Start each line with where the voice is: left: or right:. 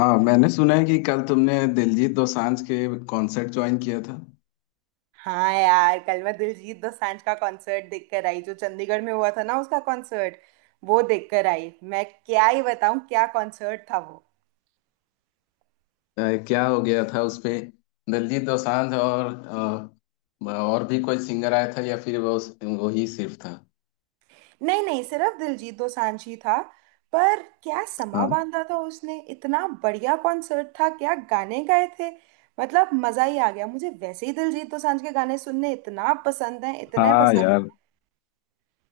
left: हाँ मैंने सुना है कि कल तुमने दिलजीत दोसांझ के कॉन्सर्ट ज्वाइन किया था।
right: हाँ यार, कल मैं दिलजीत दोसांझ का कॉन्सर्ट देख कर आई। जो चंडीगढ़ में हुआ था ना, उसका कॉन्सर्ट वो देख कर आई। मैं क्या ही बताऊं क्या कॉन्सर्ट था वो।
left: अ, क्या हो गया था उसपे? दिलजीत दोसांझ और और भी कोई सिंगर आया था, या फिर वो ही सिर्फ था?
right: नहीं नहीं, सिर्फ दिलजीत दोसांझ ही था। पर क्या समा
left: हाँ।
right: बांधा था उसने, इतना बढ़िया कॉन्सर्ट था, क्या गाने गाए थे। मतलब मजा ही आ गया। मुझे वैसे ही दिलजीत दोसांझ के गाने सुनने इतना पसंद है, इतने
left: हाँ
right: पसंद।
left: यार,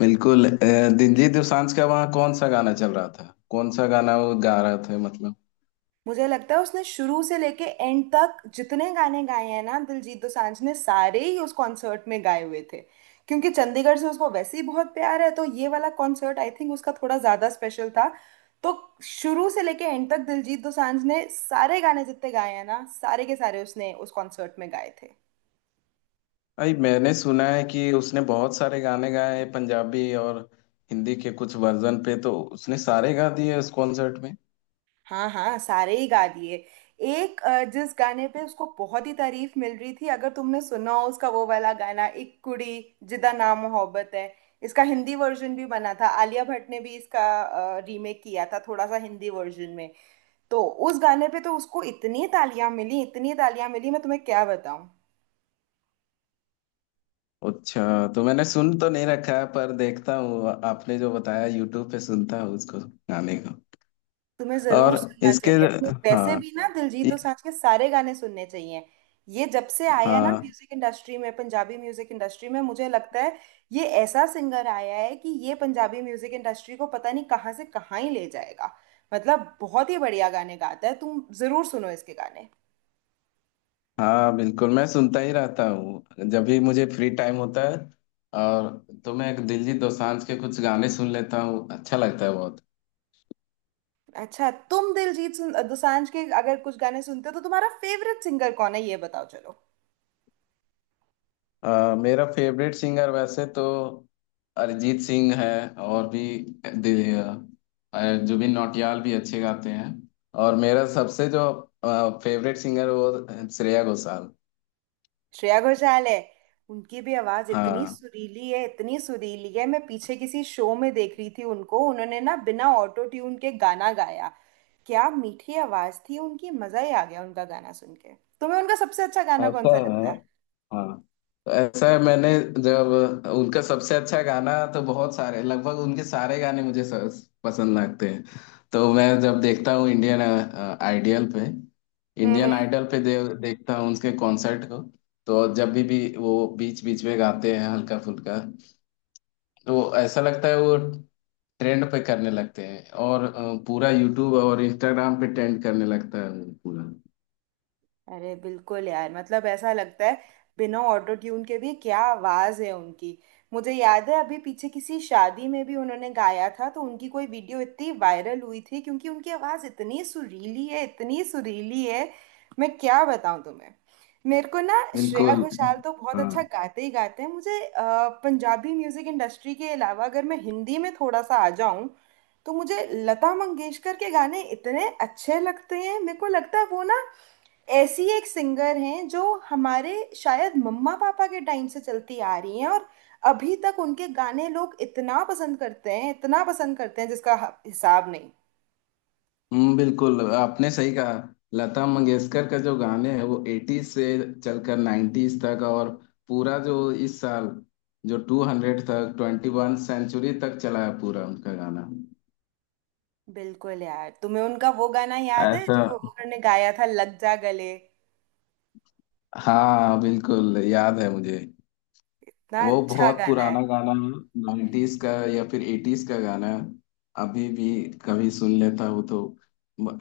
left: बिल्कुल। दिलजीत दोसांझ का वहाँ कौन सा गाना चल रहा था, कौन सा गाना वो गा रहा था, मतलब?
right: मुझे लगता है उसने शुरू से लेके एंड तक जितने गाने गाए हैं ना दिलजीत दोसांझ ने, सारे ही उस कॉन्सर्ट में गाए हुए थे। क्योंकि चंडीगढ़ से उसको वैसे ही बहुत प्यार है, तो ये वाला कॉन्सर्ट आई थिंक उसका थोड़ा ज्यादा स्पेशल था। तो शुरू से लेके एंड तक दिलजीत दोसांझ ने सारे गाने जितने गाए हैं ना, सारे के सारे उसने उस कॉन्सर्ट में गाए थे।
left: भाई मैंने सुना है कि उसने बहुत सारे गाने गाए हैं, पंजाबी और हिंदी के कुछ वर्जन पे, तो उसने सारे गा दिए उस कॉन्सर्ट में।
right: हाँ हाँ, सारे ही गा दिए। एक जिस गाने पे उसको बहुत ही तारीफ मिल रही थी, अगर तुमने सुना हो उसका वो वाला गाना, एक कुड़ी जिदा ना मोहब्बत है। इसका हिंदी वर्जन भी बना था, आलिया भट्ट ने भी इसका रीमेक किया था थोड़ा सा हिंदी वर्जन में। तो उस गाने पे तो उसको इतनी तालियां मिली, इतनी तालियां मिली, मैं तुम्हें क्या बताऊं।
left: अच्छा। तो मैंने सुन तो नहीं रखा है, पर देखता हूँ आपने जो बताया, यूट्यूब पे सुनता हूँ उसको, गाने को।
right: तुम्हें
left: और
right: जरूर सुनना
left: इसके,
right: चाहिए, तुम्हें वैसे
left: हाँ,
right: भी ना दिलजीत
left: ये,
right: दोसांझ के सारे गाने सुनने चाहिए। ये जब से आया ना
left: हाँ
right: म्यूजिक इंडस्ट्री में, पंजाबी म्यूजिक इंडस्ट्री में, मुझे लगता है ये ऐसा सिंगर आया है कि ये पंजाबी म्यूजिक इंडस्ट्री को पता नहीं कहाँ से कहाँ ही ले जाएगा। मतलब बहुत ही बढ़िया गाने गाता है, तुम जरूर सुनो इसके गाने।
left: हाँ बिल्कुल। मैं सुनता ही रहता हूँ जब भी मुझे फ्री टाइम होता है, और तो मैं दिलजीत दोसांझ के कुछ गाने सुन लेता हूँ, अच्छा लगता है बहुत।
right: अच्छा, तुम दिलजीत दोसांझ के अगर कुछ गाने सुनते हो, तो तुम्हारा फेवरेट सिंगर कौन है ये बताओ चलो।
left: मेरा फेवरेट सिंगर वैसे तो अरिजीत सिंह है। और भी दि- अ, जुबिन नौटियाल भी अच्छे गाते हैं। और मेरा सबसे जो फेवरेट सिंगर, वो श्रेया घोषाल।
right: श्रेया घोषाल है। उनकी भी आवाज इतनी
left: हाँ,
right: सुरीली है, इतनी सुरीली है। मैं पीछे किसी शो में देख रही थी उनको, उन्होंने ना बिना ऑटो ट्यून के गाना गाया। क्या मीठी आवाज थी उनकी, मजा ही आ गया उनका गाना सुन के। तुम्हें उनका सबसे अच्छा गाना कौन
left: ऐसा
right: सा लगता
left: है।
right: है?
left: हाँ, तो ऐसा है, मैंने जब उनका सबसे अच्छा गाना, तो बहुत सारे, लगभग उनके सारे गाने मुझे पसंद लगते हैं। तो मैं जब देखता हूँ इंडियन आइडियल पे,
right: हम्म
left: इंडियन
right: हम्म।
left: आइडल पे देखता हूँ उसके कॉन्सर्ट को। तो जब भी वो बीच बीच में गाते हैं हल्का फुल्का, तो वो ऐसा लगता है, वो ट्रेंड पे करने लगते हैं, और पूरा यूट्यूब और इंस्टाग्राम पे ट्रेंड करने लगता है वो पूरा।
right: अरे बिल्कुल यार, मतलब ऐसा लगता है बिना ऑटो ट्यून के भी क्या आवाज है उनकी। मुझे याद है अभी पीछे किसी शादी में भी उन्होंने गाया था, तो उनकी कोई वीडियो इतनी वायरल हुई थी, क्योंकि उनकी आवाज इतनी सुरीली है, इतनी सुरीली है। मैं क्या बताऊं तुम्हें। मेरे को ना श्रेया
left: बिल्कुल।
right: घोषाल तो बहुत
left: हाँ।
right: अच्छा गाते ही गाते हैं। मुझे पंजाबी म्यूजिक इंडस्ट्री के अलावा अगर मैं हिंदी में थोड़ा सा आ जाऊं, तो मुझे लता मंगेशकर के गाने इतने अच्छे लगते हैं। मेरे को लगता है वो ना ऐसी एक सिंगर हैं जो हमारे शायद मम्मा पापा के टाइम से चलती आ रही हैं, और अभी तक उनके गाने लोग इतना पसंद करते हैं, इतना पसंद करते हैं जिसका हिसाब नहीं।
left: बिल्कुल आपने सही कहा। लता मंगेशकर का जो गाने हैं वो एटीज से चलकर नाइन्टीज तक, और पूरा जो इस साल, जो 200 तक, 21 सेंचुरी तक चला है पूरा उनका गाना।
right: बिल्कुल यार, तुम्हें उनका वो गाना याद है
left: ऐसा।
right: जो उन्होंने गाया था, लग जा गले।
left: हाँ बिल्कुल याद है मुझे।
right: इतना
left: वो
right: अच्छा
left: बहुत
right: गाना है।
left: पुराना गाना है, नाइन्टीज का या फिर एटीज का गाना है। अभी भी कभी सुन लेता हूँ तो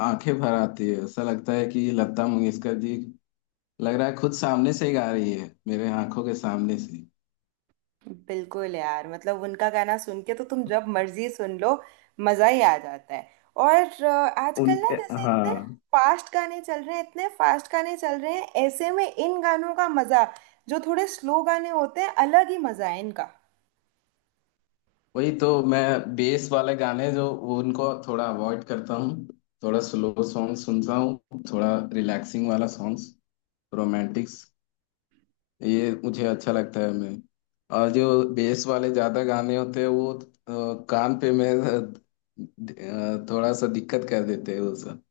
left: आंखें भर आती है, ऐसा लगता है कि लता मंगेशकर जी लग रहा है खुद सामने से ही गा रही है, मेरे आंखों के सामने से।
right: बिल्कुल यार, मतलब उनका गाना सुन के तो तुम जब मर्जी सुन लो, मजा ही आ जाता है। और आजकल ना
left: उनके,
right: जैसे
left: हाँ,
right: इतने फास्ट गाने चल रहे हैं, इतने फास्ट गाने चल रहे हैं, ऐसे में इन गानों का मजा, जो थोड़े स्लो गाने होते हैं, अलग ही मजा है इनका।
left: वही तो, मैं बेस वाले गाने, जो वो, उनको थोड़ा अवॉइड करता हूँ। थोड़ा स्लो सॉन्ग सुनता हूँ, थोड़ा रिलैक्सिंग वाला सॉन्ग्स, रोमांटिक्स, ये मुझे अच्छा लगता है। मैं, और जो बेस वाले ज्यादा गाने होते हैं वो कान पे, मैं थोड़ा सा दिक्कत कर देते हैं वो सब।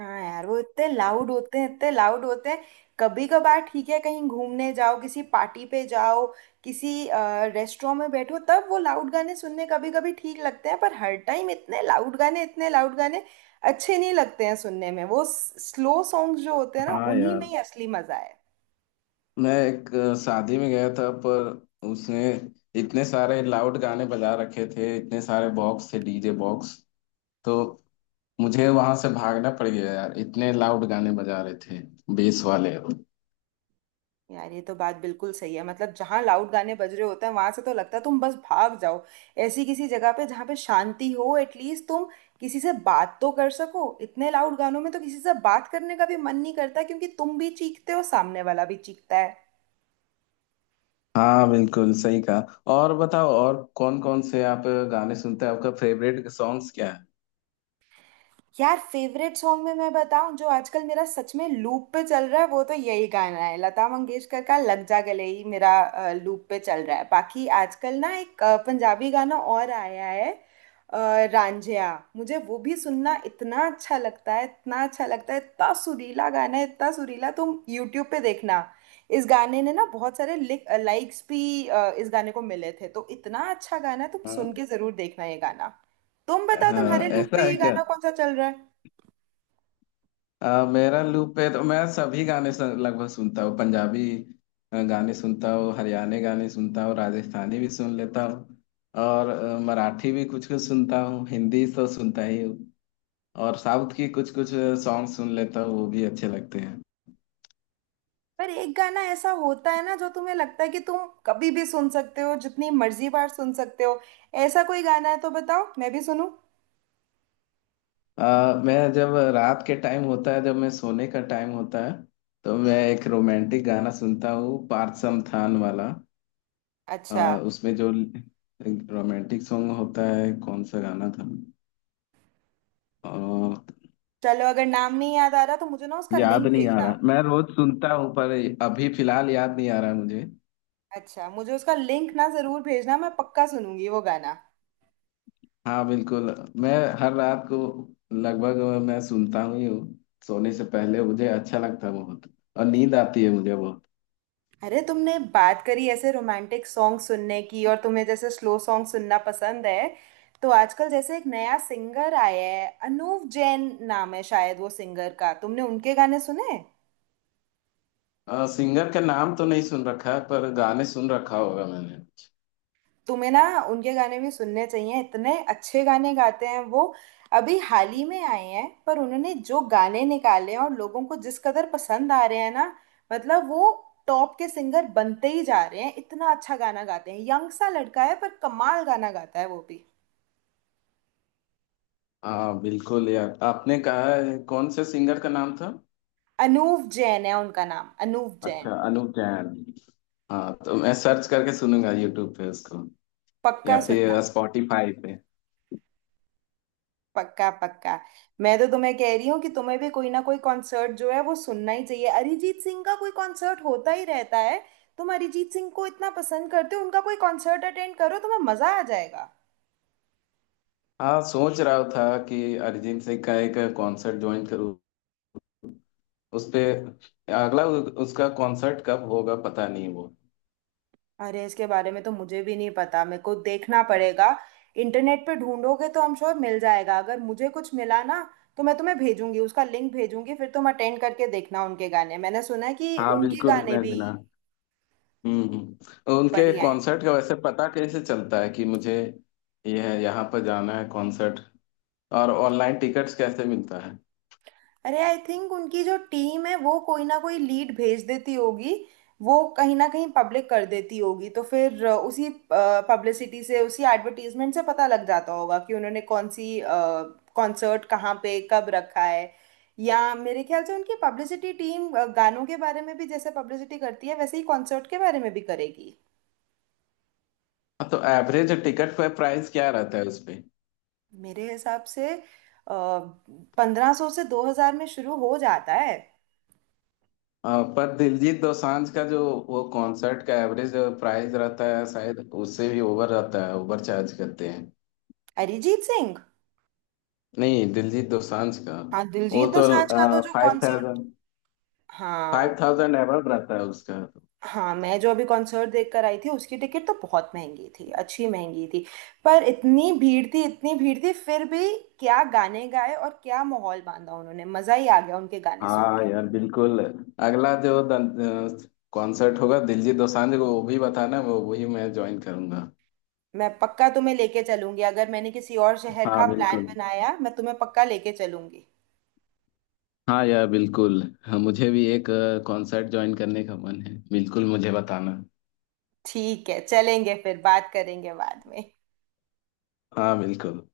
right: हाँ यार, वो इतने लाउड होते हैं, इतने लाउड होते हैं। कभी कभार ठीक है, कहीं घूमने जाओ, किसी पार्टी पे जाओ, किसी रेस्टोरेंट में बैठो, तब वो लाउड गाने सुनने कभी कभी ठीक लगते हैं। पर हर टाइम इतने लाउड गाने, इतने लाउड गाने अच्छे नहीं लगते हैं सुनने में। वो स्लो सॉन्ग्स जो होते हैं ना,
left: हाँ
right: उन्हीं में
left: यार,
right: ही असली मजा है।
left: मैं एक शादी में गया था, पर उसने इतने सारे लाउड गाने बजा रखे थे, इतने सारे बॉक्स थे, डीजे बॉक्स। तो मुझे वहां से भागना पड़ गया यार, इतने लाउड गाने बजा रहे थे, बेस वाले।
right: यार ये तो बात बिल्कुल सही है। मतलब जहाँ लाउड गाने बज रहे होते हैं, वहां से तो लगता है तुम बस भाग जाओ। ऐसी किसी जगह पे जहाँ पे शांति हो, एटलीस्ट तुम किसी से बात तो कर सको। इतने लाउड गानों में तो किसी से बात करने का भी मन नहीं करता, क्योंकि तुम भी चीखते हो, सामने वाला भी चीखता है।
left: हाँ, बिल्कुल सही कहा। और बताओ, और कौन कौन से आप गाने सुनते हैं? आपका फेवरेट सॉन्ग्स क्या है?
right: यार फेवरेट सॉन्ग में मैं बताऊं, जो आजकल मेरा सच में लूप पे चल रहा है, वो तो यही गाना है, लता मंगेशकर का लग जा गले ही मेरा लूप पे चल रहा है। बाकी आजकल ना एक पंजाबी गाना और आया है, अ, रांझिया। मुझे वो भी सुनना इतना अच्छा लगता है, इतना अच्छा लगता है। इतना सुरीला गाना है, इतना सुरीला। तुम यूट्यूब पे देखना। इस गाने ने ना बहुत सारे लाइक्स भी, इस गाने को मिले थे, तो इतना अच्छा गाना है, तुम
left: हाँ।
right: सुन के जरूर देखना ये गाना। तुम बताओ तुम्हारे
left: हाँ,
right: लूप पे
left: ऐसा है
right: ये
left: क्या?
right: गाना कौन सा चल रहा है?
left: मेरा लूप पे तो मैं सभी गाने लगभग सुनता हूँ। पंजाबी गाने सुनता हूँ, हरियाणा गाने सुनता हूँ, राजस्थानी भी सुन लेता हूँ, और मराठी भी कुछ कुछ सुनता हूँ, हिंदी तो सुनता ही हूँ, और साउथ की कुछ कुछ सॉन्ग सुन लेता हूँ, वो भी अच्छे लगते हैं।
right: पर एक गाना ऐसा होता है ना जो तुम्हें लगता है कि तुम कभी भी सुन सकते हो, जितनी मर्जी बार सुन सकते हो। ऐसा कोई गाना है तो बताओ, मैं भी सुनूं।
left: मैं जब रात के टाइम होता है, जब मैं सोने का टाइम होता है, तो मैं एक रोमांटिक गाना सुनता हूँ, पार्थ थान वाला। अ,
right: अच्छा,
left: उसमें जो रोमांटिक सॉन्ग होता है, कौन सा गाना था?
right: चलो अगर नाम नहीं याद आ रहा तो मुझे ना उसका
left: याद
right: लिंक
left: नहीं आ
right: भेजना।
left: रहा, मैं रोज सुनता हूँ, पर अभी फिलहाल याद नहीं आ रहा मुझे।
right: अच्छा, मुझे उसका लिंक ना जरूर भेजना, मैं पक्का सुनूंगी वो गाना।
left: हाँ बिल्कुल, मैं हर रात को लगभग मैं सुनता हूँ ही हूँ। सोने से पहले मुझे अच्छा लगता है बहुत, और नींद आती है मुझे बहुत।
right: अरे तुमने बात करी ऐसे रोमांटिक सॉन्ग सुनने की, और तुम्हें जैसे स्लो सॉन्ग सुनना पसंद है, तो आजकल जैसे एक नया सिंगर आया है, अनूप जैन नाम है शायद वो सिंगर का, तुमने उनके गाने सुने?
left: सिंगर का नाम तो नहीं सुन रखा है, पर गाने सुन रखा होगा मैंने।
right: तुम्हें ना उनके गाने भी सुनने चाहिए, इतने अच्छे गाने गाते हैं वो। अभी हाल ही में आए हैं, पर उन्होंने जो गाने निकाले हैं और लोगों को जिस कदर पसंद आ रहे हैं ना, मतलब वो टॉप के सिंगर बनते ही जा रहे हैं। इतना अच्छा गाना गाते हैं, यंग सा लड़का है पर कमाल गाना गाता है वो भी।
left: हाँ बिल्कुल यार, आपने कहा है, कौन से सिंगर का नाम था?
right: अनूव जैन है उनका नाम, अनूव
left: अच्छा,
right: जैन।
left: अनूप जैन। हाँ, तो मैं सर्च करके सुनूंगा यूट्यूब पे उसको, या
right: पक्का सुनना।
left: फिर स्पॉटिफाई पे।
right: पक्का पक्का। मैं तो तुम्हें कह रही हूँ कि तुम्हें भी कोई ना कोई कॉन्सर्ट जो है वो सुनना ही चाहिए। अरिजीत सिंह का कोई कॉन्सर्ट होता ही रहता है, तुम अरिजीत सिंह को इतना पसंद करते हो, उनका कोई कॉन्सर्ट अटेंड करो, तुम्हें मजा आ जाएगा।
left: हाँ, सोच रहा था कि अरिजीत सिंह का एक कॉन्सर्ट ज्वाइन करूँ, उस पे। अगला उसका कॉन्सर्ट कब होगा पता नहीं वो।
right: अरे इसके बारे में तो मुझे भी नहीं पता, मेरे को देखना पड़ेगा। इंटरनेट पे ढूंढोगे तो हम श्योर मिल जाएगा। अगर मुझे कुछ मिला ना, तो मैं तुम्हें भेजूंगी, उसका लिंक भेजूंगी। फिर तुम अटेंड करके देखना उनके गाने, मैंने सुना है कि
left: हाँ
right: उनके
left: बिल्कुल,
right: गाने
left: मैं
right: भी
left: जना। उनके
right: बढ़िया हैं।
left: कॉन्सर्ट का वैसे पता कैसे चलता है, कि मुझे ये है, यहाँ पर जाना है कॉन्सर्ट? और ऑनलाइन टिकट्स कैसे मिलता है?
right: अरे आई थिंक उनकी जो टीम है वो कोई ना कोई लीड भेज देती होगी, वो कहीं ना कहीं पब्लिक कर देती होगी। तो फिर उसी पब्लिसिटी से, उसी एडवर्टीजमेंट से पता लग जाता होगा कि उन्होंने कौन सी कॉन्सर्ट कहाँ पे कब रखा है। या मेरे ख्याल से उनकी पब्लिसिटी टीम गानों के बारे में भी जैसे पब्लिसिटी करती है, वैसे ही कॉन्सर्ट के बारे में भी करेगी।
left: हाँ, तो एवरेज टिकट पर प्राइस क्या रहता है उस पे?
right: मेरे हिसाब से 1500 से 2000 में शुरू हो जाता है।
left: पर दिलजीत दोसांझ का जो, वो कॉन्सर्ट का एवरेज प्राइस रहता है शायद, उससे भी ओवर रहता है, ओवर चार्ज करते हैं।
right: अरिजीत सिंह।
left: नहीं, दिलजीत दोसांझ का,
right: हाँ,
left: वो
right: दिलजीत
left: तो
right: दोसांझ का तो जो
left: फाइव
right: कॉन्सर्ट।
left: थाउजेंड
right: हाँ,
left: 5,000 एबव रहता है उसका तो।
right: हाँ, मैं जो अभी कॉन्सर्ट देख कर आई थी, उसकी टिकट तो बहुत महंगी थी, अच्छी महंगी थी। पर इतनी भीड़ थी, इतनी भीड़ थी फिर भी। क्या गाने गाए और क्या माहौल बांधा उन्होंने, मजा ही आ गया उनके गाने सुन
left: हाँ
right: के।
left: यार, बिल्कुल। अगला जो कॉन्सर्ट होगा दिलजीत दोसांझ को, वो भी बताना, वो वही मैं ज्वाइन करूंगा।
right: मैं पक्का तुम्हें लेके चलूंगी, अगर मैंने किसी और शहर
left: हाँ
right: का प्लान
left: बिल्कुल।
right: बनाया, मैं तुम्हें पक्का लेके चलूंगी।
left: हाँ यार बिल्कुल, हाँ, मुझे भी एक कॉन्सर्ट ज्वाइन करने का मन है, बिल्कुल मुझे बताना।
right: ठीक है, चलेंगे फिर बात करेंगे बाद में।
left: हाँ बिल्कुल।